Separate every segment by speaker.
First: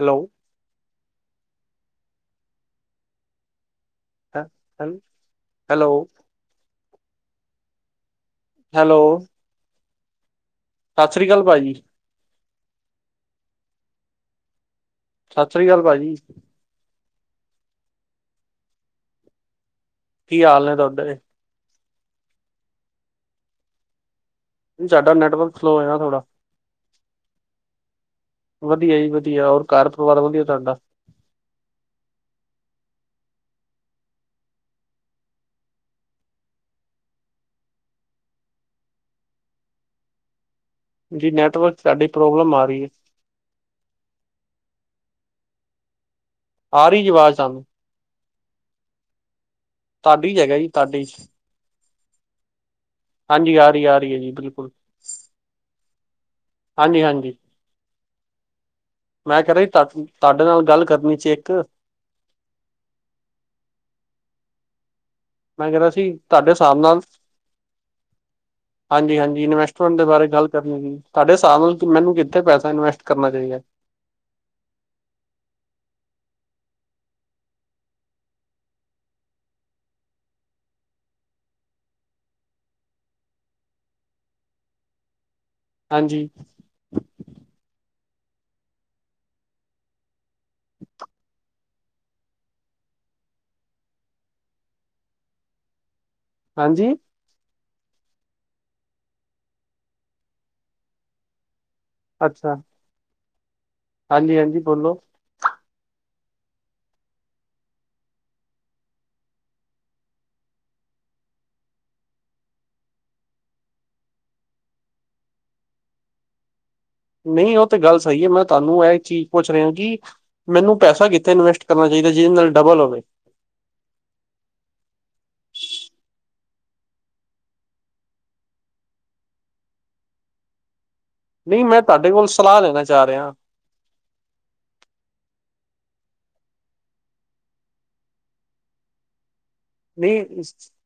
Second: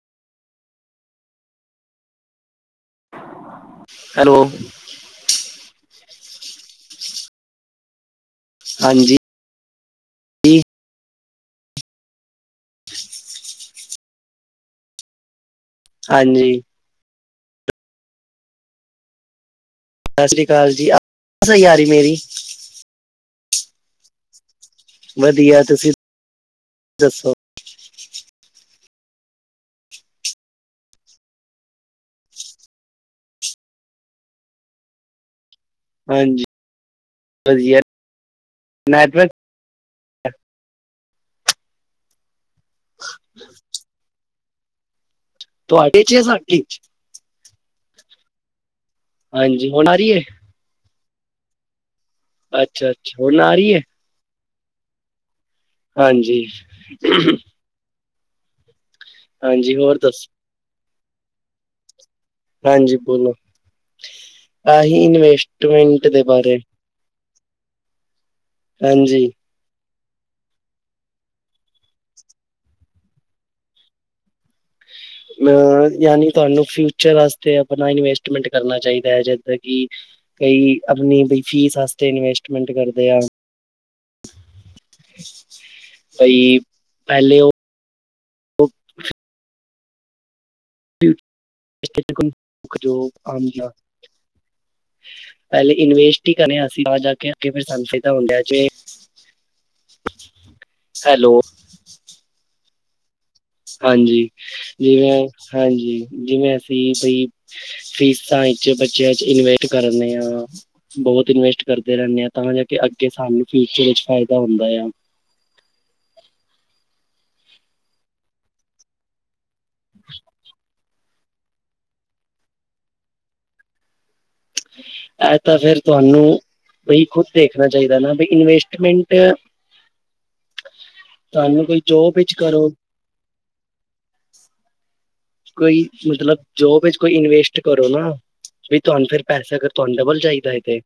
Speaker 1: Hello.
Speaker 2: [inaudible]
Speaker 1: ਹ ਹੈਲ hello. Hello.
Speaker 2: ਹਾਂਜੀ
Speaker 1: ਸਤਿ ਸ਼੍ਰੀ ਅਕਾਲ ਪਾਜੀ। ਸਤਿ ਸ੍ਰੀ ਅਕਾਲ ਪਾਜੀ।
Speaker 2: ਹਾਂਜੀ ਸਤਿ
Speaker 1: ਕੀ
Speaker 2: ਸ਼੍ਰੀ
Speaker 1: ਹਾਲ
Speaker 2: ਅਕਾਲ
Speaker 1: ਨੇ
Speaker 2: ਜੀ ਅ
Speaker 1: ਤੁਹਾਡੇ?
Speaker 2: ਵਾਜ ਨੀ ਆ ਰਹੀ ਮੇਰੀ।
Speaker 1: ਸਾਡਾ ਨੈਟਵਰਕ
Speaker 2: ਵਧੀਆ
Speaker 1: ਸਲੋਅ
Speaker 2: ਤੁਸੀਂ
Speaker 1: ਹੋਯਾ ਥੋੜਾ।
Speaker 2: ਦੱਸੋ
Speaker 1: ਵਧੀਆ ਜੀ ਵਧੀਆ, ਹੋਰ ਕਾਰ ਪਰਿਵਾਰ ਵਧੀਆ ਤੁਆਡਾ।
Speaker 2: ਹਾਂਜੀ ਵਧੀਆ ਨੈਟਵਰਕ
Speaker 1: ਜੀ ਨੈਟਵਰਕ ਸਾਡੀ ਪ੍ਰੋਬਲਮ ਆ ਰਹੀ ਐ।
Speaker 2: ਤੁਹਾਡੇ ਚ ਜਾਂ ਸਾਡੀ
Speaker 1: ਆ ਰਹੀ ਜੀ ਆਵਾਜ਼ ਸਾਫ਼
Speaker 2: ਹਾਂਜੀ, ਹੁਣ ਆ ਰਹੀ ਹੈ
Speaker 1: ਤਾਡੀ ਚ ਹੈਗਾ ਜੀ ਤਾਡੀ ਚ,
Speaker 2: ਅੱਛਾ ਅੱਛਾ ਹੁਣ
Speaker 1: ਹਾਂਜੀ ਆ
Speaker 2: ਹੈ
Speaker 1: ਰਹੀ ਆ ਰਹੀ ਐ ਜੀ ਬਿਲਕੁਲ।
Speaker 2: ਹਾਂਜੀ।
Speaker 1: ਹਾਂਜੀ-ਹਾਂਜੀ। ਮੈਂ ਕੇਹ
Speaker 2: ਹਾਂਜੀ
Speaker 1: ਰੇਹਾ
Speaker 2: ਹੋਰ
Speaker 1: ਸੀ,
Speaker 2: ਦੱਸੋ
Speaker 1: ਤਾਡੇ ਨਾਲ ਗੱਲ ਕਰਨੀ ਚ ਏਕ
Speaker 2: ਹਾਂਜੀ ਬੋਲੋ, ਆਹੀ ਇਨਵੇਸ
Speaker 1: ਮੈਂ ਕੇਹ ਰੇਹਾ ਸੀ ਤੁਹਾਡੇ ਸਾਬ ਨਾਲ
Speaker 2: ਹਾਂਜੀ
Speaker 1: ਹਾਂਜੀ-ਹਾਂਜੀ ਇਨਵੈਸਟ ਬਾਰੇ ਗੱਲ ਕਰਨੀ ਸੀ। ਸਾਡੇ ਸਾਬ ਨਾਲ ਮੈਨੂੰ ਕਿੱਥੇ ਪੈਸਾ ਇਨਵੈਸਟ ਕਰਨਾ ਚਾਹੀਦਾ।
Speaker 2: ਅ ਯਾਨੀ ਤੁਹਾਨੂੰ ਫਿਊਚਰ ਆਸਤੇ ਆਪਣਾ ਇਨਵੈਸਟਮੈਂਟ ਕਰਨਾ ਚਾਹੀਦਾ ਏ ਜਿੱਦਾ ਕਿ ਕਈ ਆਪਣੀਂ ਬਈ ਫ਼ੀਸ ਆਸਤੇ ਇਨਵੈਸਟਮੈਂਟ ਕਰਦੇ ਆ।
Speaker 1: ਹਾਂਜੀ,
Speaker 2: ਬਈ, ਪੈਲੇ ਓ। [inaudible] ਪੈਲੇ ਇਨਵੇਸਟ ਹੀ ਕਰੇਂ, ਅਸੀਂ
Speaker 1: ਹਾਂਜੀ
Speaker 2: ਆ ਜਾਂ ਕੇ। ਕਿਵੇਂ ਸਾਨੂੰ ਚਾਹੀਦਾ ਹੁੰਦਾ ਜੇ, ਹੈਲੋ।
Speaker 1: ਅੱਛਾ।
Speaker 2: ਹਾਂਜੀ, ਜਿਵੇਂ ਹਾਂਜੀ, ਜਿਵੇਂ ਅਸੀਂ ਬਈ। ਫ਼ੀਸਾਂ ਵਿਚ ਬੱਚਿਆਂ ਚ ਇਨਵੈਟ ਕਰਨੇ ਆ। ਬੋਤ ਇਨਵੈਸਟ ਕਰਦੇਂ ਰੇਂਣੇ ਆ ਤਾਂ ਜਾਂ ਕੇ ਅੱਗੇ ਸਾਨੂੰ ਫਿਊਚਰ ਵਿੱਚ ਫ਼ਾਇਦਾ ਹੁੰਦਾਂ ਯਾਂ।
Speaker 1: ਨਈ ਓ ਤੇ ਗੱਲ਼ ਸਹੀ ਏ। ਮੈਂ ਤਾਨੂੰ ਇਹ ਚੀਜ਼ ਪੁੱਛ ਰਿਹਾਂ ਕਿ ਮੈਨੂੰ ਪੈਸਾਂ ਕਿੱਥੇ ਇਨਵੈਸਟ ਕਰਨਾਂ ਚਾਹੀਂਦਾ, ਜਿਦੇ ਨਾਲ਼ ਡੱਬਲ ਹੋਵੇਂ।
Speaker 2: ਐਹ ਤਾਂ ਫੇਰ ਤੁਆਨੂੰ। ਬਈ ਖੁਦ ਦੇਖਣਾਂ ਚਾਹੀਂਦਾ ਨਾ, ਬਈ ਇਨਵੈਸਟਮੈਂਟ
Speaker 1: ਨੀ
Speaker 2: ਤੁਹਾਨੂੰ
Speaker 1: ਮੈਂ
Speaker 2: ਕੋਈ
Speaker 1: ਤੁਆਡੇ
Speaker 2: ਜੋਬ
Speaker 1: ਕੋਲੋਂ
Speaker 2: ਵਿੱਚ
Speaker 1: ਸਲਾਹ
Speaker 2: ਕਰੋ
Speaker 1: ਲੈਣਾਂ ਚਾਅ ਰਿਹਾਂ।
Speaker 2: ਕੋਈ ਮੱਤਲਬ ਜੋਬ ਵਿੱਚ ਕੋਈ ਇਨਵੈਸਟ ਕਰੋਂ ਨਾ, ਵੀ ਤੁਆਨੂੰ ਫੇਰ ਪੈਸੇ ਅਗਰ ਤੁਹਾਨੂੰ
Speaker 1: ਨਈ।
Speaker 2: ਡਬਲ ਚਾਹੀਦਾ ਹੈ ਤੇ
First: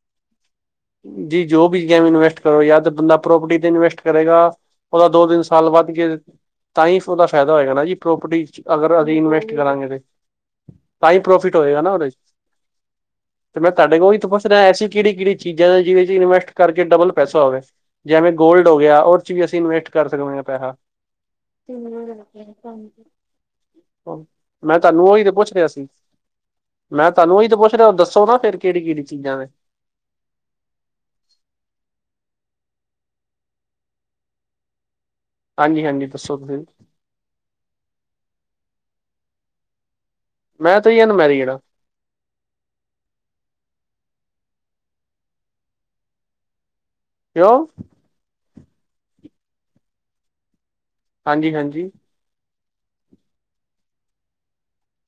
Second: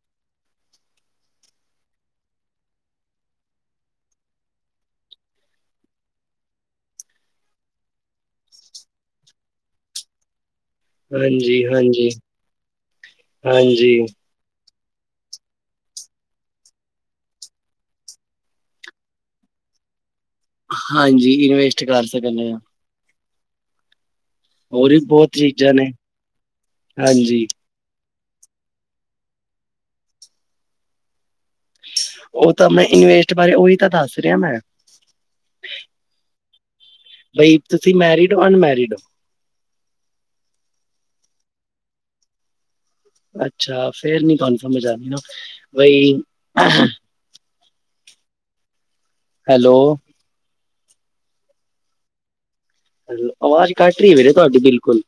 Speaker 1: ਜੇ ਜੋਬ ਵਿੱਚ ਕੇਵੇ ਇਨਵੈਸਟ ਕਰੋਂ ਯਾ ਤਾਂ ਬੰਦਾਂ ਪ੍ਰੋਪਰਟੀ ਤੇ ਇਨਵੈਸਟ ਕਰੇਂਗਾ। ਉਦਾ ਦੋ-ਤਿੰਨ ਸਾਲ ਵੱਧਗੇ। ਤਾਂ ਹੀ ਓਦਾ ਫ਼ਾਇਦਾ ਹੋਏਗਾ ਨਾ ਜੀ, ਪ੍ਰੋਪਰਟੀ ਚ ਅਗਰ ਅਹੀ ਇਨਵੈਸਟ ਕਰਾਂਗੇ ਤੇ ਤਾਂ ਹੀ ਪ੍ਰੋਫਿਟ
Speaker 2: ਹਾਂਜੀ
Speaker 1: ਹੋਏਗਾ ਨਾ ਓਦੇ
Speaker 2: ਹਾਂਜੀ
Speaker 1: ਚ। ਤੇ ਮੈਂ ਤੁਹਾਡੇ
Speaker 2: ਹਾਂਜੀ।
Speaker 1: ਕੋਲ ਉਹੀ ਤਾਂ ਪੁੱਛ ਰਿਹਾ, ਐਸੀ ਕਿੜੀ ਕਿੜੀ ਚੀਜ਼ਾਂ ਨੇ ਜਿਵੇਂ-ਜਿਵੇਂ ਇਨਵੈਸਟ ਕਰਕੇ ਡਬਲ ਪੈਸਾ ਹੋਵੇ। ਜਿਵੇਂ ਗੋਲਡ ਹੋ ਗਿਆ ਓਦ ਚ ਵੀ ਅਸੀ ਇਨਵਸਟ ਕਰ ਸਕਦੇ ਆ ਪੈਹਾ
Speaker 2: ਹਾਂਜੀ ਇਨਵੈਸਟ ਕਰ ਸਕਦੇ ਹਾਂ
Speaker 1: ਮੈਂ
Speaker 2: ਹੋਰ ਵੀ
Speaker 1: ਤਾਨੂੰ ਉਹੀ
Speaker 2: ਬਹੁਤ
Speaker 1: ਤੇ ਪੁੱਛ ਰਿਹਾ
Speaker 2: ਚੀਜ਼ਾਂ ਨੇ
Speaker 1: ਸੀ, ਮੈਂ ਤਾਨੂੰ
Speaker 2: ਹਾਂਜੀ
Speaker 1: ਉਹੀ ਤੇ ਪੁੱਛ ਫੇਰ ਦੱਸੋ ਨਾ ਫੇਰ ਕਿਹੜੀ ਕਿਹੜੀ ਚੀਜ਼ਾਂ ਨੇ?
Speaker 2: ਉਹ ਤਾਂ ਮੈਂ ਇਨਵੇਸਟ ਬਾਰੇ ਉਹੀ ਤਾਂ ਦੱਸ ਰਿਹਾ ਮੈਂ।
Speaker 1: ਹਾਂਜੀ ਹਾਂਜੀ ਦੱਸੋ ਫਿਰ?
Speaker 2: ਬਈ ਤੁਸੀਂ ਮੈਰਿਡ ਹੋ, ਅਨਮੈਰਿਡ ਹੋ?
Speaker 1: ਮੈਂ ਤਾਂ ਜੀ ਅਨਮੈਰਿਡ ਹਾਂ।
Speaker 2: ਅੱਛਾ ਫੇਰ ਨੀ ਤੁਹਾਨੂੰ ਸਮਝ ਆਣੀ ਨਾ, ਬਈ
Speaker 1: ਕਿਉਂ?
Speaker 2: ਹੈਲੋ।
Speaker 1: ਹਾਂਜੀ ਹਾਂਜੀ।
Speaker 2: ਆਵਾਜ਼ ਕੱਟ ਰਹੀ ਵੀਰੇ ਤੁਹਾਡੀ ਬਿਲਕੁਲ।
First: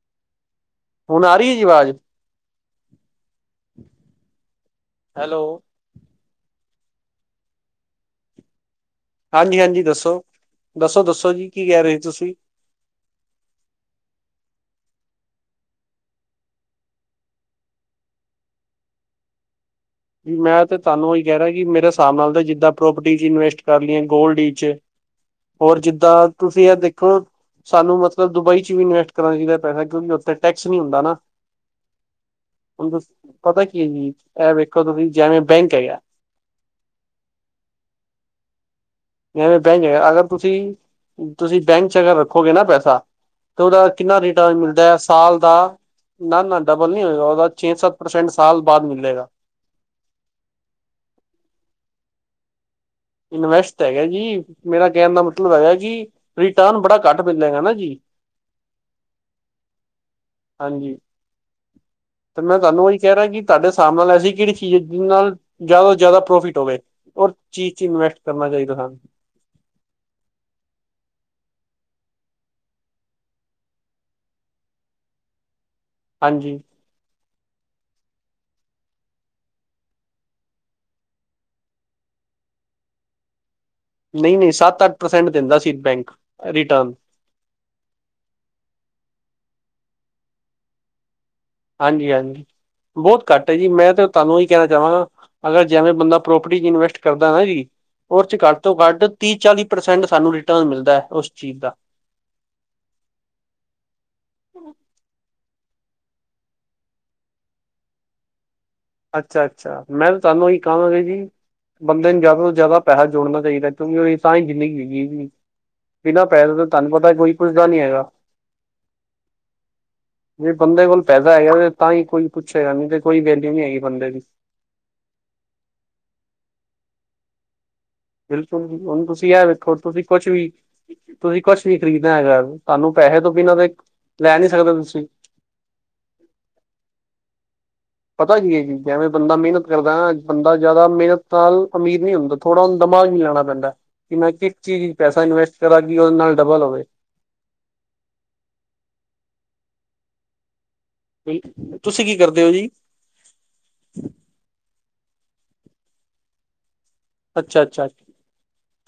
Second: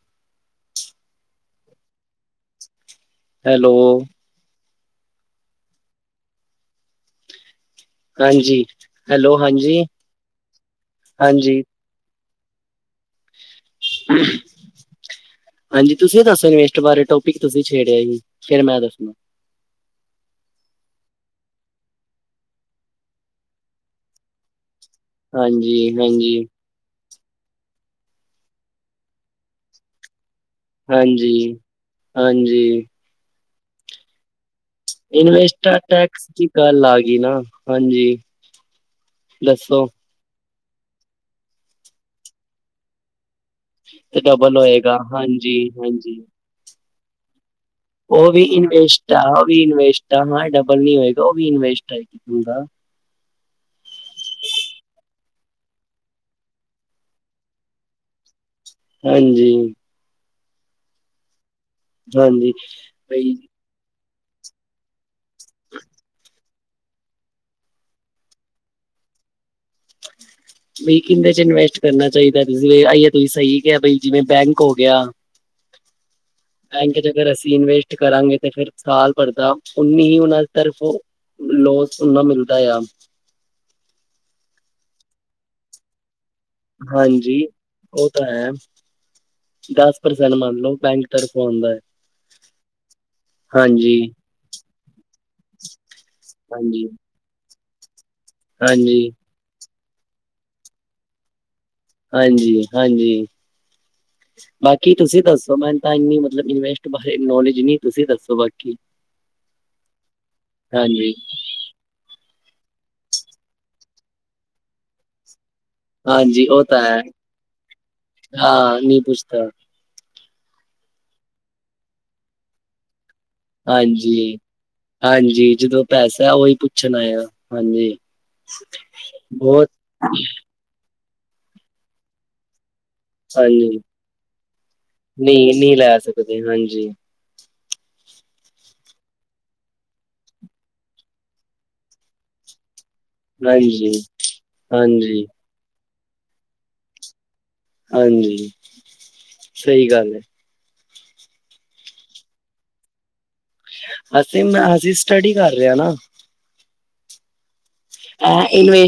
Speaker 1: ਹੁਣ ਆ ਰਹੀ ਏ ਜੀ ਆਵਾਜ਼।
Speaker 2: ਹੈਲੋ।
Speaker 1: ਹੈਲੋ।
Speaker 2: ਨਾਹੀ ਹਾਂਜੀ।
Speaker 1: ਹਾਂਜੀ ਹਾਂਜੀ ਦੱਸੋ, ਦੱਸੋ ਦੱਸੋ ਜੀ
Speaker 2: ਹਾਂਜੀ
Speaker 1: ਕੀ ਕਹਿ ਰਹੇ ਤੁਸੀਂ?
Speaker 2: [unintelligible] ਹਾਂਜੀ, ਤੁਸੀਂ ਦੱਸੋ ਇਨਵੈਸਟ ਬਾਰੇ ਟੋਪਿਕ ਤੁਸੀਂ ਛੇੜਿਆ ਜੀ ਫੇਰ ਮੈਂ ਦੱਸੂ?
Speaker 1: ਮੈਂ ਤੇ ਤੁਹਾਨੂੰ ਉਹੀ ਕਹਿ ਰਿਹਾ ਕਿ ਮੇਰੇ ਹਿਸਾਬ ਨਾਲ ਤਾਂ ਜਿੱਦਾਂ ਪ੍ਰੋਪਰਟੀ ਚ ਇਨਵੈਸਟ ਕਰ ਲਈਏ, ਗੋਲਡ ਇਚ ਹੋਰ
Speaker 2: ਹਾਂਜੀ
Speaker 1: ਜਿੱਦਾਂ
Speaker 2: ਹਾਂਜੀ
Speaker 1: ਤੁਸੀਂ ਆ ਦੇਖੋ ਸਾਨੂੰ ਮਤਲਬ ਦੁਬਈ ਚ ਵੀ ਇਨਵੈਸਟ ਕਰਨਾ ਚਾਹੀਦਾ ਪੈਸਾ, ਕਿਉਂਕ ਟੈਕਸ ਨੀ ਹੁੰਦਾ ਨਾ,
Speaker 2: ਹਾਂਜੀ ਹਾਂਜੀ
Speaker 1: ਹੁਣ ਦ ਪਤਾ ਕੀ ਏ ਜ
Speaker 2: ਇਨਵੈਸਟ ਟੈਕਸ ਦੀ ਗੱਲ ਆ ਗਈ ਨਾ ਹਾਂਜੀ।
Speaker 1: ਐਵੇ ਬੈਂਕ
Speaker 2: ਦੱਸੋ
Speaker 1: ਅਗਰ ਤੁਸੀਂ ਤੁਸੀਂ ਬੈਂਕ ਚ ਅਗਰ ਰੱਖੋਗੇ ਨਾ ਪੈਸਾ ਤੇ ਉਹਦਾ ਕਿੰਨਾ
Speaker 2: ਤੇ
Speaker 1: ਰਿਟਰਨ
Speaker 2: ਡਬਲ
Speaker 1: ਮਿਲਦਾ ਐ
Speaker 2: ਹੋਏਗਾ
Speaker 1: ਸਾਲ
Speaker 2: ਹਾਂਜੀ
Speaker 1: ਦਾ,
Speaker 2: ਹਾਂਜੀ
Speaker 1: ਨਾ ਨਾ ਡਬਲ ਨਹੀਂ ਹੋਏਗਾ ਉਹਦਾ ਛੇ ਸੱਤ ਪਰਸੈਂਟ
Speaker 2: ਉਹ ਵੀ
Speaker 1: ਸਾਲ ਬਾਅਦ
Speaker 2: ਇਸਵੇਸਟ ਆ,
Speaker 1: ਮਿਲੇਗਾ
Speaker 2: ਉਹ ਵੀ ਇਨਵੇਸਟ ਆ, ਡਬਲ ਨੀ ਹੋਏਗਾ, ਉਹ ਵੀ ਇਸਵੇਸਟ ਆ।
Speaker 1: ਇਨਵੈਸਟ ਹੈਗਾ ਜੀ, ਮੇਰਾ ਕਹਿਣ ਦਾ ਮਤਲਬ ਹੈਗਾ ਕਿ ਰਿਟਰਨ ਬੜਾ ਘੱਟ ਪੈਦਾ ਹੈਗਾ ਨਾ ਜੀ।
Speaker 2: ਹਾਂਜੀ।
Speaker 1: ਹਾਂਜੀ ਤੇ
Speaker 2: ਹਾਂਜੀ
Speaker 1: ਮੈਂ ਤੁਹਾਨੂੰ ਉਹੀ ਕਹਿ ਰਿਹਾ
Speaker 2: ਬਈ
Speaker 1: ਕਿ ਤੁਹਾਡਾ ਹਿਸਾਬ ਨਾਲ ਐਸੀ ਕਿਹੜੀ ਚੀਜ਼ ਆ ਜਿਹਦੇ ਨਾਲ ਜ਼ਿਆਦਾ ਤੋਂ ਜ਼ਿਆਦਾ ਪ੍ਰੋਫਿਟ ਹੋਵੇ ਔਰ ਚੀਜ਼ ਚ ਇਨਵੈਸਟ ਕਰਨਾ ਚਾਹੀਦਾ ਸਾਨੂੰ। [unintelligible]
Speaker 2: ਬਈ ਕੀਹਦੇ ਚ ਇਨਵੈਸਟ ਕਰਨਾ ਚਾਹੀਦਾ, ਤੁਸੀਂ ਅਈ ਤੁਸੀਂ ਸਹੀ ਕਿਹਾ ਬਈ ਜਿਵੇਂ ਬੈਂਕ ਹੋ ਗਿਆ
Speaker 1: ਹਾਂਜੀ।
Speaker 2: ਬੈਂਕ ਚ ਅਗਰ ਅਸੀਂ ਇਨਵੈਸਟ ਕਰਾਂਗੇ ਤਾਂ ਫਿਰ ਸਾਲ ਭਰ ਦਾ ਉਨੀ ਹੀ ਉਹਨਾਂ ਦੀ ਤਰਫ਼ੋਂ ਲੋਸ ਥੋੜ੍ਹੀ ਨਾ ਮਿਲਦਾ ਆ।
Speaker 1: ਨਹੀਂ ਨਹੀਂ ਸੱਤ ਅੱਠ ਪ੍ਰਸੈਂਟ ਦਿੰਦਾ ਸੀ ਬੈਂਕ। ਰਿਟਰਨ
Speaker 2: ਹਾਂਜੀ ਉਹ ਤਾਂ ਹੈ, ਦਸ ਪ੍ਰਸੈਂਟ ਮੰਨ ਲਓ ਬੈਂਕ ਤਰਫੋਂ ਆਉਂਦਾ। ਹੈ
Speaker 1: ਹਾਂਜੀ ਹਾਂਜੀ ਬਹੁਤ ਘੱਟ ਆ ਜੀ, ਮੈਂ
Speaker 2: ਹਾਂਜੀ
Speaker 1: ਤਾਂ ਤੁਹਾਨੂੰ ਉਹੀ ਕਹਿਣਾ ਚਾਹਵਾਂਗਾ ਅਗਰ ਜਿਵੇਂ ਬੰਦਾ ਪ੍ਰੋਪਰਟੀ ਚ
Speaker 2: ਹਾਂਜੀ
Speaker 1: ਇਨਵੈਸਟ ਕਰਦਾ ਨਾ ਜੀ, ਉਹ ਚ ਘੱਟ ਤੋਂ ਘੱਟ
Speaker 2: ਹਾਂਜੀ
Speaker 1: ਤੀਹ ਚਾਲੀ ਪ੍ਰਸੈਂਟ ਸਾਨੂੰ ਰਿਟਰਨ ਮਿਲਦਾ ਉਸ ਚੀਜ਼ ਦਾ।
Speaker 2: ਹਾਂਜੀ ਹਾਂਜੀ। ਬਾਕੀ ਤੁਸੀਂ ਦੱਸੋ ਮੈਨੂੰ ਤਾਂ ਏਨੀ ਮਤਲਬ ਇਨਵੈਸਟ ਬਾਰੇ ਨੋਲਜ ਨੀ ਤੁਸੀਂ ਦੱਸੋ ਬਾਕੀ?
Speaker 1: ਅੱਛਾ ਅੱਛਾ, ਮੈਂ ਤਾਂ ਤੁਹਾਨੂੰ ਇਹੀ ਕਹਾਂਗਾ
Speaker 2: ਹਾਂਜੀ
Speaker 1: ਜੀ ਬੰਦੇ ਨੂੰ ਜ਼ਿਆਦਾ ਤੋਂ ਜ਼ਿਆਦਾ ਪੈਸਾ ਜੋੜਨਾ ਚਾਹੀਦਾ ਕਿਉਕਿ ਉਹਦੀ ਤਾਂ ਹੀ ਜ਼ਿੰਦਗੀ ਬਤੀਤ ਹੋਏਗੀ। ਬਿਨਾਂ
Speaker 2: ਹਾਂਜੀ
Speaker 1: ਪੈਸੇ
Speaker 2: ਉਹ
Speaker 1: ਤੋਂ
Speaker 2: ਤਾਂ
Speaker 1: ਤੁਹਾਨੂੰ
Speaker 2: ਹੈ
Speaker 1: ਪਤਾ ਕੋਈ ਪੁੱਛਦਾ ਨੀ ਹੈਗਾ।
Speaker 2: ਹਾਂ ਨਹੀਂ ਪੁੱਛਦਾ
Speaker 1: ਜੇ ਬੰਦੇ ਕੋਲ ਪੈਸਾ ਹੈਗਾ ਤਾਂ ਹੀ ਕੋਈ ਪੁੱਛੇਗਾ, ਨੀ ਤੇ ਕੋਈ ਵੈਲਿਊ ਨਹੀਂ। ਹੈਗੀ ਬੰਦੇ ਦੀ
Speaker 2: ਹਾਂਜੀ, ਹਾਂਜੀ ਜਦੋਂ ਪੈਸਾ ਉਹੀ ਪੁੱਛਣਾ ਆਏਗਾ, ਹਾਂਜੀ।
Speaker 1: ਬਿਲਕੁਲ ਜੀ, ਹੁਣ ਤੁਸੀਂ ਇਹ
Speaker 2: ਬਹੁਤ
Speaker 1: ਵੇਖੋ, ਤੁਸੀਂ ਕੁਛ ਵੀ ਤੁਸੀਂ ਕੁਛ ਵੀ ਖ਼ਰੀਦਣਾ ਹੈਗਾ ਤੁਹਾਨੂੰ ਪੈਸੇ ਤੋਂ ਬਿਨਾਂ ਦੇ,
Speaker 2: ਹਾਂਜੀ
Speaker 1: ਲੈ ਨੀ ਸਕਦੇ ਤੁਸੀਂ।
Speaker 2: ਨਹੀਂ, ਨਹੀਂ ਲੈ ਸਕਦੇ, ਹਾਂਜੀ।
Speaker 1: ਪਤਾ ਕਿ ਐ ਜੀ, ਜਿਵੇਂ ਬੰਦਾ ਮਿਹਨਤ ਕਰਦਾ ਨਾ, ਬੰਦਾ ਜ਼ਿਆਦਾ ਮਿਹਨਤ ਨਾਲ ਅਮੀਰ ਨੀ ਹੁੰਦਾ। ਥੋੜ੍ਹਾ ਉਹਨੂੰ ਦਿਮਾਗ ਵੀ ਲਾਣਾ ਪੈਂਦਾ,
Speaker 2: ਹਾਂਜੀ
Speaker 1: ਕਿ ਮੈਂ ਕਿਸ ਚੀਜ਼ 'ਚ ਪੈਸਾ
Speaker 2: ਹਾਂਜੀ
Speaker 1: ਇਨਵੈਸਟ ਕਰਾਂ ਕਿ ਉਹਦੇ ਨਾਲ ਡਬਲ ਹੋਵੇ।
Speaker 2: ਹਾਂਜੀ, ਸਹੀ ਗੱਲ ਹੈ।
Speaker 1: ਤੁਸੀਂ ਕੀ ਕਰਦੇ ਹੋ ਜੀ?
Speaker 2: ਅਸੀਂ, ਮੈਂ ਅਸੀਂ ਸਟੱਡੀ ਕਰ ਰਹੇ ਹ ਨਾ।
Speaker 1: ਅੱਛਾ। ਅੱਛਾ
Speaker 2: ਅ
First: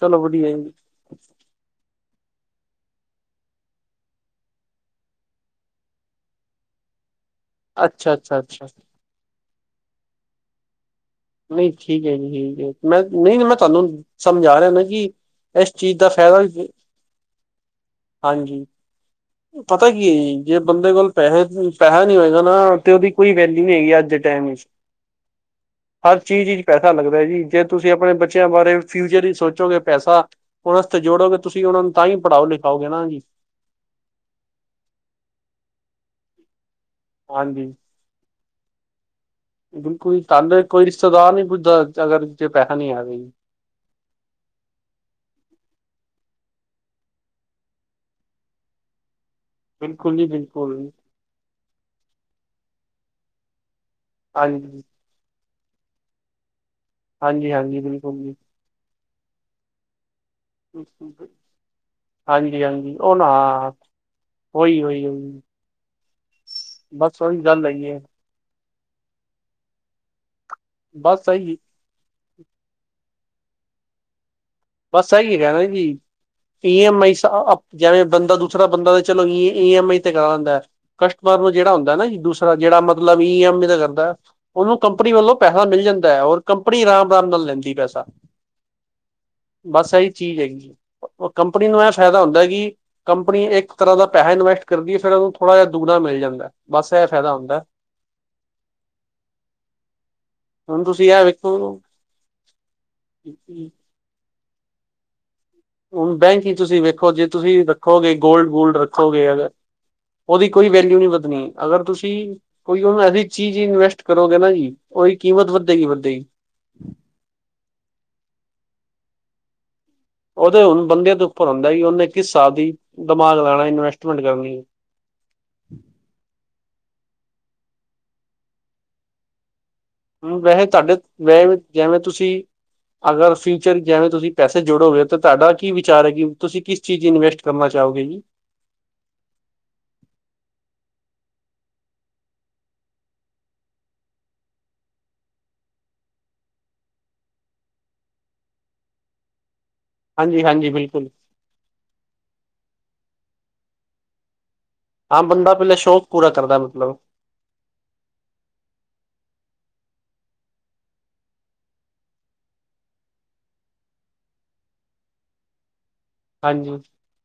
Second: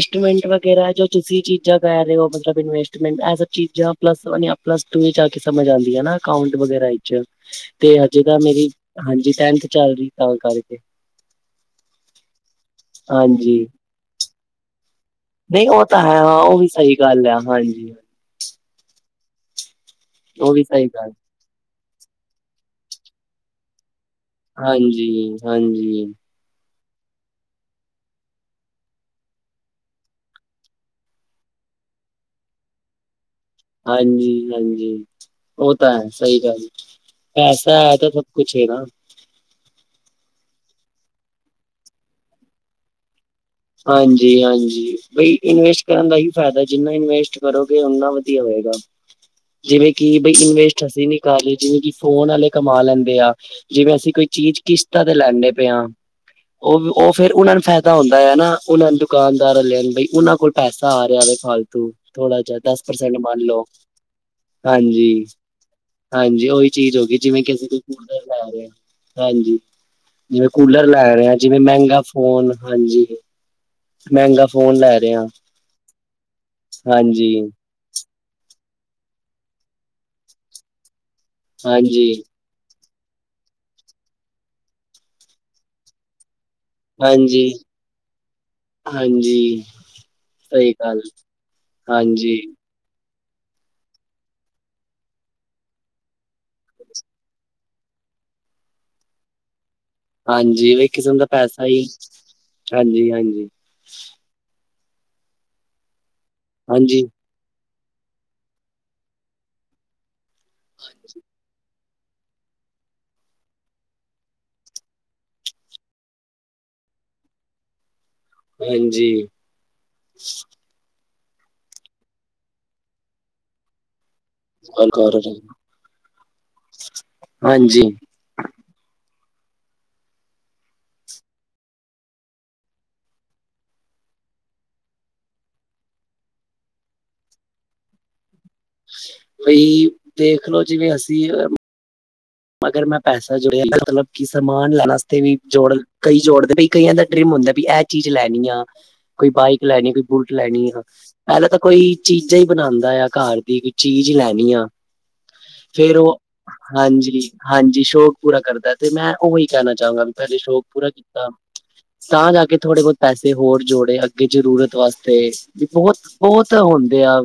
Speaker 1: ਚਲੋ ਵਧੀਆ ਜੀ
Speaker 2: ਵਗੈਰਾ ਜੋ ਤੁਸੀਂ ਚੀਜ਼ਾਂ ਕਹਿ ਰਹੇ ਹੋ ਮਤਲਬ ਇਨਵੈਸਟਮੈਂਟ, ਇਹ ਸਭ ਚੀਜ਼ਾਂ ਪਲੱਸ ਵਨ ਯਾ ਪਲੱਸ ਟੂ ਵਿੱਚ ਆ ਕੇ ਸਮਝ ਆਉਂਦੀਆਂ ਨਾ। ਅਕਾਊਂਟ ਵਗੈਰਾ ਵਿਚ, ਤੇ
Speaker 1: ਅੱਛਾ
Speaker 2: ਹਜੇ
Speaker 1: ਅੱਛਾ
Speaker 2: ਤਾਂ
Speaker 1: ਅੱਛਾ
Speaker 2: ਮੇਰੀ, ਹਾਂਜੀ ਟੈਥ ਚੱਲ ਰਹੀ ਤਾਂ ਕਰਕੇ।
Speaker 1: ਨਹੀਂ ਠੀਕ ਹੈ ਜੀ ਠੀਕ ਹੈ, ਮੈਂ ਨਹੀਂ, ਨਹੀਂ ਮੈਂ
Speaker 2: ਹਾਂਜੀ
Speaker 1: ਤੁਹਾਨੂੰ ਸਮਝਾ ਰਿਹਾਦਾ ਕਿ
Speaker 2: ਨਹੀਂ
Speaker 1: ਇਸ
Speaker 2: ਉਹ
Speaker 1: ਚੀਜ਼
Speaker 2: ਤਾਂ
Speaker 1: ਦਾ
Speaker 2: ਹੈ, ਹਾਂ
Speaker 1: ਫਾਇਦਾ
Speaker 2: ਉਹ ਵੀ ਸਹੀ ਗੱਲ ਹੈ ਹਾਂਜੀ।
Speaker 1: ਹਾਂਜੀ। ਪਤਾ ਕੀ ਹੈ ਜੀ
Speaker 2: ਉਹ
Speaker 1: ਜੇ
Speaker 2: ਵੀ ਸਹੀ
Speaker 1: ਬੰਦੇ ਕੋਲ
Speaker 2: ਗੱਲ
Speaker 1: ਪੈਸੇ ਪੈਸਾ ਨਹੀਂੀ ਹੋਏਗਾ ਨਾ, ਤੇ ਉਹਦੀ ਕੋਈ ਵੈਲਿਊ ਨੀ ਹੈਗੀ ਅੱਜ ਟਾਈਮ ਵਿੱਚ
Speaker 2: ਹਾਂਜੀ, ਹਾਂਜੀ।
Speaker 1: ਹਰ ਚੀਜ਼ ਵਿਚ ਪੈਸਾ ਲੱਗਦਾ ਜੀ, ਜੇ ਤੁਸੀਂ ਆਪਣੇ ਬੱਚਿਆਂ ਬਾਰੇ ਫਿਊਚਰ ਹੀ ਸੋਚੋਗੇ ਪੈਸਾ ਉਹਸਤੇ ਜੋੜੋਗੇ ਤੁਸੀਂ, ਉਹਨਾ ਨੂੰ ਤਾਂ ਹੀ ਪੜਾਓ ਲਿਖਾਓਗੇ ਨਾ ਜੀ।
Speaker 2: ਹਾਂਜੀ, ਹਾਂਜੀ ਉਹ ਤਾਂ ਹੈ ਸਹੀ ਗੱਲ,
Speaker 1: ਹਾਂਜੀ
Speaker 2: ਪੈਸਾ ਹੈ ਤਾਂ ਸਬ ਕੁਛ ਐ ਨਾ।
Speaker 1: ਬਿਲਕੁਲ, ਤਾਨ ਦੇਖੋ ਕੋਈ ਰਿਸ਼ਤੇਦਾਰ ਨੀ ਪੁੱਛਦਾ ਅਗਰ ਜੇ ਪੈਸਾ ਨੀ ਐ ਤੇ।
Speaker 2: ਹਾਂਜੀ ਹਾਂਜੀ, ਬਈ ਇਨਵੈਸਟ ਕਰਨ ਦਾ ਹੀ ਫਾਇਦਾ ਜਿੰਨਾ ਇਨਵੈਸਟ ਕਰੋਗੇ ਉਓਨਾ ਵਧੀਆ ਹੋਏਗਾ। ਜਿਵੇਂ
Speaker 1: ਬਿਲਕੁਲ
Speaker 2: ਕਿ
Speaker 1: ਜੀ
Speaker 2: ਬਈ
Speaker 1: ਬਿਲਕੁਲ
Speaker 2: ਇਨਵੇਸਟ ਅਸੀਂ ਨੀ ਕਰ ਰਹੇ, ਜਿਵੇਂ ਕਿ ਫੋਨ ਵਾਲੇ ਕਮਾ ਲੈਂਦੇ ਆ ਜਿਵੇਂ ਅਸੀਂ ਕੋਈ ਚੀਜ਼
Speaker 1: ਹਾਂਜੀ
Speaker 2: ਕਿਸ਼ਤਾਂ ਤੇ ਲੈਦੇ ਪਏ ਹਾ, ਉਹ ਉਹ ਫੇਿਰ
Speaker 1: ਹਾਂਜੀ
Speaker 2: ਉਹਨਾ ਨੂੰ
Speaker 1: ਹਾਂਜੀ
Speaker 2: ਫਾਇਦਾ ਹੁੰਦਾ।
Speaker 1: ਬਿਲਕੁਲ
Speaker 2: ਹੈ
Speaker 1: ਜੀ
Speaker 2: ਉਹਨਾਂ ਨੂੰ ਦੁਕਾਨਦਾਰ ਲੈਣ ਬਈ, ਉਹਨਾਂ ਕੋਲ ਪੈਸਾ ਆ ਰਿਹਾ ਵ ਫਾਲਤੂ ਥੋੜਾ ਜਿਹਾ,
Speaker 1: ਹਾਂਜੀ
Speaker 2: ਦਸ
Speaker 1: ਹਾਂਜੀ
Speaker 2: ਪ੍ਰਸੈਂਟ
Speaker 1: ਉਹ ਨਾ
Speaker 2: ਮੰਨ ਲੋੋ।
Speaker 1: ਉਹੀ ਉਹੀ
Speaker 2: ਹਾਂਜੀ,
Speaker 1: ਉਹੀ
Speaker 2: ਹਾਂਜੀ ਉਹੀ ਚੀਜ਼ ਹੋ ਗਈ
Speaker 1: ਬਸ ਉਹੀ
Speaker 2: ਜਿਵੇਂ
Speaker 1: ਗੱਲ
Speaker 2: ਕਿਸੇ
Speaker 1: ਹੈਗੀ
Speaker 2: ਕੋ
Speaker 1: ਹੈ
Speaker 2: ਲੈ ਰ ਹਾਂਜੀ ਜਿਵੇਂ ਕੂਲਰ ਲੈ
Speaker 1: ਬਸ
Speaker 2: ਰ ਆ,
Speaker 1: ਸਹੀ
Speaker 2: ਜਿਵੇਂ ਮਹਿੰਗਾ ਫੋਨ, ਹਾਂਜੀ। ਮਹਿੰਗਾ ਫੋਨ ਲ
Speaker 1: ਬਸ ਇਹੀ ਹੈਗਾ ਨਾ ਜੀ, ਈ ਐਮ ਆਈ
Speaker 2: ਹਾਂਜੀ
Speaker 1: ਜਿਵੇਂ ਬੰਦਾ ਦੂਸਰਾ ਬੰਦਾ ਤੇ ਚਲੋ ਏ ਐਮ ਆਈ ਤੇ ਕਰਾ ਲੈਂਦਾ, ਕਸਟਮਰ ਨੂੰ ਜਿਹੜਾ ਹੁੰਦਾ ਨਾ ਜੀ
Speaker 2: ਹਾਂਜੀ
Speaker 1: ਦੂਸਰਾ ਜਿਹੜਾ ਮਤਲਬ ਈ ਐਮ ਦਾ ਕਰਦਾ, ਉਹਨੂੰ ਕੰਪਨੀ ਵੱਲੋਂ ਪੈਸਾ ਮਿਲ ਜਾਂਦਾ ਹੈ ਔਰ ਕੰਪਨੀ ਆਰਾਮ, ਰਾਮ ਨਾਲ
Speaker 2: ਹਾਂਜੀ
Speaker 1: ਲੈਂਦੀ ਪੈਸਾ।
Speaker 2: ਹਾਂਜੀ।
Speaker 1: ਬਸ ਇਹੀ ਚੀਜ਼
Speaker 2: ਸਹੀ
Speaker 1: ਹੈਗੀ,
Speaker 2: ਗੱਲ
Speaker 1: ਕੰਪਨੀ ਨੂੰ ਇਹ ਫਾਇਦਾ
Speaker 2: ਹਾਂਜੀ
Speaker 1: ਹੁੰਦਾ ਕਿ ਕੰਪਨੀ ਇੱਕ ਤਰਾ ਦਾ ਪੈਸਾ ਇਨਵੈਸਟ ਕਰਦੀ ਹੈ, ਫਿਰ ਉਹਨੂੰ ਥੋੜਾ ਜਿਹਾ ਦੁਗਣਾ ਮਿਲ ਜਾਂਦਾ। ਬਸ ਇਹ ਫਾਇਦਾ ਹੁੰਦਾ।
Speaker 2: ਹਾਂਜੀ ਵੀ
Speaker 1: ਹੁਣ
Speaker 2: ਇਕ
Speaker 1: ਤੁਸੀਂ
Speaker 2: ਕਿਸਮ
Speaker 1: ਇਹ
Speaker 2: ਦਾ
Speaker 1: ਵੇਖੋ
Speaker 2: ਪੈਸਾ ਹੀ, ਹਾਂਜੀ ਹਾਂਜੀ।
Speaker 1: ਹੁਣ ਬੈਂਕ ਹੀ ਤੁਸੀਂ
Speaker 2: ਹਾਂਜੀ
Speaker 1: ਵੇਖੋ, ਜੇ ਤੁਸੀਂ ਰੱਖੋਗੇ ਗੋਲਡ -ਗੁਲਡ ਰੱਖੋਗੇ ਅਗਰ ਉਹਦੀ ਕੋਈ ਵੈਲਿਊ ਨਹੀਂ ਵੱਧਣੀ, ਅਗਰ ਤੁਸੀਂ ਕੋਈ ਉਹਨੂੰ ਅਐਸੀ ਚੀਜ਼ ਇਨਵੈਸਟ ਕਰੋਗੇ ਨਾ ਜੀ, ਉਹਦੀ ਕੀਮਤ ਵੱਧੇਗੀ ਵੱਧੇਗੀ।
Speaker 2: ਹਾਂਜੀ [unintelligible]
Speaker 1: ਉਹਦੇ ਹੁਣ ਬੰਦੇ ਤੋਂ ਉੱਪਰ ਹੁੰਦਾ ਕਿ ਉਹਨੇ ਕਿਸ ਹਿਸਾਲ ਦੀ ਦਿਮਾਗ ਲੈਣਾ ਇਨਵੈਸਟਮੈਂਟ ਕਰਨੀ।
Speaker 2: [unintelligible] ਰ ਹਾਂਜੀ।
Speaker 1: ਹ ਵੈਸੇ ਤੁਹਾਡੇ ਵੈਸੇ ਵੀ ਜਿਵੇਂ ਤੁਸੀਂ ਅਗਰ ਫਿਊਚਰ ਜਿਵੇਂ ਤੁਸੀਂ ਪੈਸੇ ਜੋੜੋਗੇ ਤਾਂ ਤੁਹਾਡਾ ਕੀ ਵਿਚਾਰ ਹੈ ਕਿ ਤੁਸੀਂ ਕਿਸ ਚੀਜ ਇਨਵੈਸਟ ਕਰਨਾ ਚਾਹੋਗੇ ਜੀ
Speaker 2: ਬਈ ਦੇਖਲੋ ਜਿਵੇਂ ਅਸੀਂ ਹੁਣ ਅਗਰ ਮੈ ਪੈਸਾ ਜੋੜਿਆ ਮਤਲਬ ਕਿ ਸਮਾਨ ਲੈਨ ਆਸਤੇ ਵੀ ਜੋੜ, ਕਈ ਜੋੜਦੇ ਕਈਆ ਦਾ ਡਰੀਮ ਹੁੰਦਾ ਵੀ ਐ ਚੀਜ ਲੈਨੀ ਆ, ਕੋਈ ਬਾਈਕ ਲੈਨੀ, ਕੋਈ ਬੁਲਟ
Speaker 1: ਹਾਂਜੀ
Speaker 2: ਲੈਨੀ
Speaker 1: ਹਾਂਜੀ
Speaker 2: ਆ
Speaker 1: ਬਿਲਕੁਲ
Speaker 2: ਪਹਿਲੇ ਤਾ ਕੋਈ ਚੀਜਾ ਈ ਬਣਾਂਦਾ ਆ ਕਾਰ ਦੀ ਕੋਈ ਚੀਜ ਲੈਨੀ ਆ।
Speaker 1: ਹਾਂ, ਬੰਦਾ ਪੈਲੇ
Speaker 2: ਫੇਰ
Speaker 1: ਸ਼ੌਕ
Speaker 2: ਉਹ
Speaker 1: ਪੂਰਾ ਕਰਦਾ ਮਤਲਬ
Speaker 2: ਹਾਂਜੀ ਹਾਂਜੀ, ਸ਼ੌਕ ਪੂਰਾ ਕਰਦਾ ਤੇ ਮੈਂ ਓਹੀ ਕਹਿਣਾ ਚਾਹਾਂਗਾ ਵੀ ਪੈਲੇ ਸ਼ੌਕ ਪੂਰਾ ਕੀਤਾ ਤਾ ਜਾ ਕੇ ਥੋੜੇ ਬੋਤ ਪੈਸੇ ਹੋਰ ਜੋੜੇ ਅੱਗੇ ਜਰੂਰਤ ਵਾਸਤੇ, ਵੀ ਬੋਤ ਬੋਤ
Speaker 1: ਹਾਂਜੀ
Speaker 2: ਹੁੰਦਿਆ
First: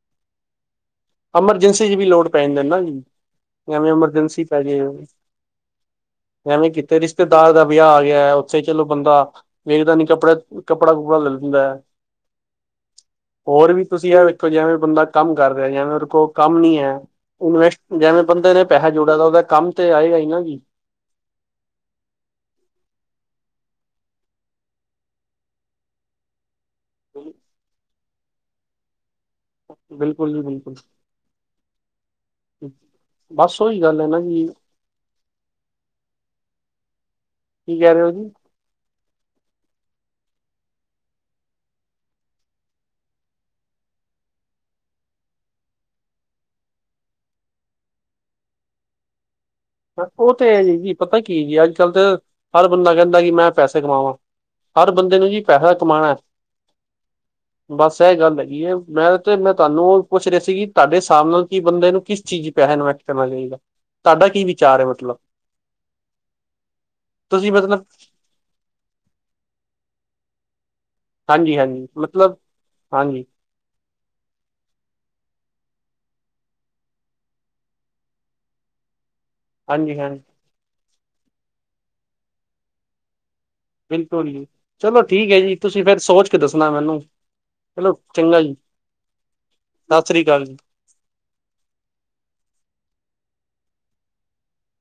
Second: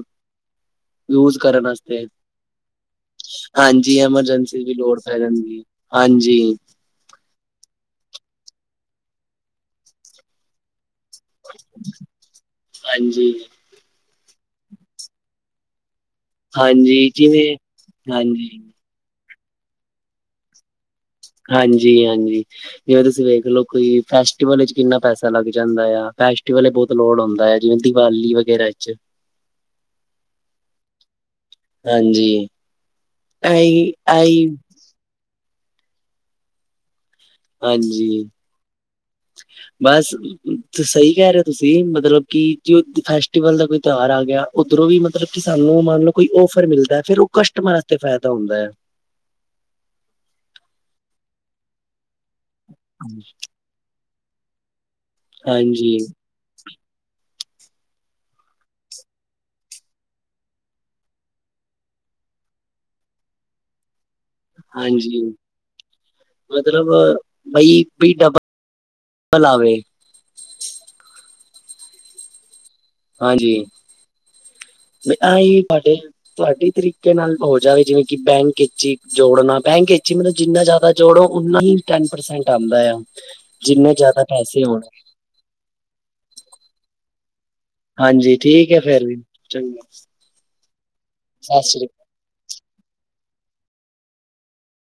Speaker 2: ਯੂਸ ਕਰਨ
Speaker 1: ਐਮਰਜੈਂਸੀ ਚ ਵੀ
Speaker 2: ਵਾਸਤੇ,
Speaker 1: ਲੋੜ ਪੈ ਜਾਂਦੇ ਨਾ ਜੀ ਐਵੇਂ
Speaker 2: ਹਾਂਜੀ
Speaker 1: ਪੈ
Speaker 2: ਐਮਰਜੈਂਸੀ ਦੀ
Speaker 1: ਜੇ
Speaker 2: ਲੋੜ ਪੈ ਜਾਂਦੀ, ਹਾਂਜੀ।
Speaker 1: ਐਵੇਂ ਕਿਤੇ ਰਿਸ਼ ਰਿਸ਼ਤੇਦਾਰ ਦਾ ਵਿਆਹ ਆ ਗਿਆ, ਓਥੇ ਚਲੋ ਬੰਦਾ ਵੇਖਦਾ ਨੀ ਕੱਪੜੇ ਕੱਪੜਾ ਕੁਪੜਾ ਲੈ ਲੈਂਦਾ ਐ।
Speaker 2: ਹਾਂਜੀ,
Speaker 1: ਹੋਰ ਵੀ ਤੁਸੀ ਐ ਜੈਵੇ ਬੰਦਾ ਕੰਮ ਕਰ ਰਿਆ, ਜੈਵੇ ਓਹਦੇ ਕੋਲ ਕੰਮ ਨੀ ਹੈ,
Speaker 2: ਹਾਂਜੀ ਜਿਵੇਂ
Speaker 1: ਇਨਸ ਜੈਵੇ
Speaker 2: ਹਾਂਜੀ,
Speaker 1: ਬੰਦੇ ਨੇ ਪੈਸਾ ਜੋੜਿਆ ਦਾ ਓਹਦੇ ਕੰਮ ਤੇ ਆਏਗਾ ਹੀ ਨਾ ਜੀ।
Speaker 2: ਹਾਂਜੀ, ਹਾਂਜੀ ਜਿਵੇ ਤੁਸੀਂ ਵੇਖਲੋ ਕੋਈ ਫੈਸਟੀਵਲ ਵਿੱਚ ਕਿੰਨਾ ਪੈਸਾ ਲੱਗ ਜਾਂਦਾ ਆ, ਫੈਸ ਫੈਸਟੀਵਲ ਵੇਲੇ ਬੋਤ ਲੋੜ ਹੋਂਦਾ ਐ ਜਿਵੇ ਦੀਵਾਲੀ ਵਗੈਰਾ 'ਚ
Speaker 1: ਬਿਲਕੁਲ ਜੀ, ਬਿਲਕੁਲ
Speaker 2: ਹਾਂਜੀ
Speaker 1: ਬਸ ਓਹੀ
Speaker 2: ਆਈ
Speaker 1: ਗੱਲ ਐ ਨਾ
Speaker 2: ਆਈ
Speaker 1: ਜੀ ਕੀ ਕਹਿ ਰਹੇ
Speaker 2: ਹਾਂਜੀ।
Speaker 1: ਹੋ ਜੀ
Speaker 2: ਬਸ, ਸਈ ਕੈ ਰਏ ਓ ਤੁਸੀ ਮਤਲਬ ਕਿ ਜੇ ਫੈਸਟੀਵਲ ਦਾ ਕੋਈ ਤਿਉਹਾਰ ਆ ਗਿਆ ਉੱਧਰੋਂ ਵੀ ਮਤਲਬ ਕਿ ਸਾਨੂੰ ਮੰਨ ਲਓ ਕੋਈ ਔਫਰ ਮਿਲਦਾ, ਫੇਰ ਉਹ ਕਸਟਮਰ ਅਸਤੇ ਫੈਦਾ ਹੁੰਦਾ।
Speaker 1: ਓਹ ਤੇ ਐ ਜੀ ਪਤਾ ਕੀ, ਅੱਜ-ਕੱਲ ਤੇ ਹਰ ਬੰਦਾ ਕੈਂਦਾ ਕਿ ਮੈ ਪੈਸੇ ਕਮਾਵਾ ਹਰ ਬੰਦੇ ਨੂੰ ਜੀ ਪੈਸਾ
Speaker 2: ਹਾਂਜੀ,
Speaker 1: ਕਮਾਣਾ। ਬਸ ਇਹ ਗੱਲ ਹੈਗੀ ਏ। ਮੈ ਤੇ ਮੈ ਤੁਹਾਨੂੰ ਓਹ ਪੁੱਛ ਰਿਹਾ ਸੀ ਤਾਡੇ ਹਿਸਾਬ ਨਾਲ ਕੀ ਬੰਦੇ ਨੂੰ ਕਿਸ ਚੀਜ 'ਚ ਪੈਹਾ ਇਨਵੈਸਟ- ਕਰਨ ਚਾਈਦਾ, ਤਾਡਾ ਕੀ ਵਿਚਾਰ ਹੈ ਮਤਲਬ
Speaker 2: ਹਾਂਜੀ। ਮਤਲਬ
Speaker 1: ਤੁਸੀਂ
Speaker 2: ਬਈ
Speaker 1: ਮਤਲਬ
Speaker 2: ਬੀ ਡਬ ਤ ਲਾਵੇ।
Speaker 1: ਹਾਂਜੀ, ਹਾਂਜੀ, ਮਤਲਬ, ਹਾਂਜੀ
Speaker 2: ਹਾਜੀ ਆਹੀ ਤਾਡੇ ਤੁਆਡੇ ਤਰੀਕੇ ਨਾਲ ਹੋ ਜਾਵੇ ਜਿਵੇ ਕਿ ਬੈਂਕ ਇਚੀ ਜੋੜਨਾ, ਬੈਂਕ
Speaker 1: ਹਾਂਜੀ
Speaker 2: ਵਿੱਚ ਹੀ
Speaker 1: ਹਾਂਜੀ
Speaker 2: ਮਤਲਬ ਜਿੰਨਾ ਜਿਆਦਾ ਜੋੜੋ, ਓਨਾ ਹੀ ਟੈਨ ਪਰਸੈਂਟ ਆਂਦਾ ਆ। ਜਿੰਨੇ ਜਿਆਦਾ
Speaker 1: ਬਿਲਕੁਲ ਜੀ
Speaker 2: ਪੈਸੇ ਹੋਣ।
Speaker 1: ਚਲੋ ਠੀਕ ਐ ਜੀ, ਤੁਸੀ ਫੇਰ ਸੋਚ ਕੇ ਦੱਸਣਾ ਮੈਨੂੰ। ਚਲੋ
Speaker 2: ਹਾਂਜੀ
Speaker 1: ਚੰਗਾ ਜੀ,
Speaker 2: ਠੀਕ ਹੈ ਫੇਰ ਵੀ
Speaker 1: ਸਸ੍ਰੀ ਕਾਲ ਜੀ।
Speaker 2: ਸਾਸ੍ਰੀ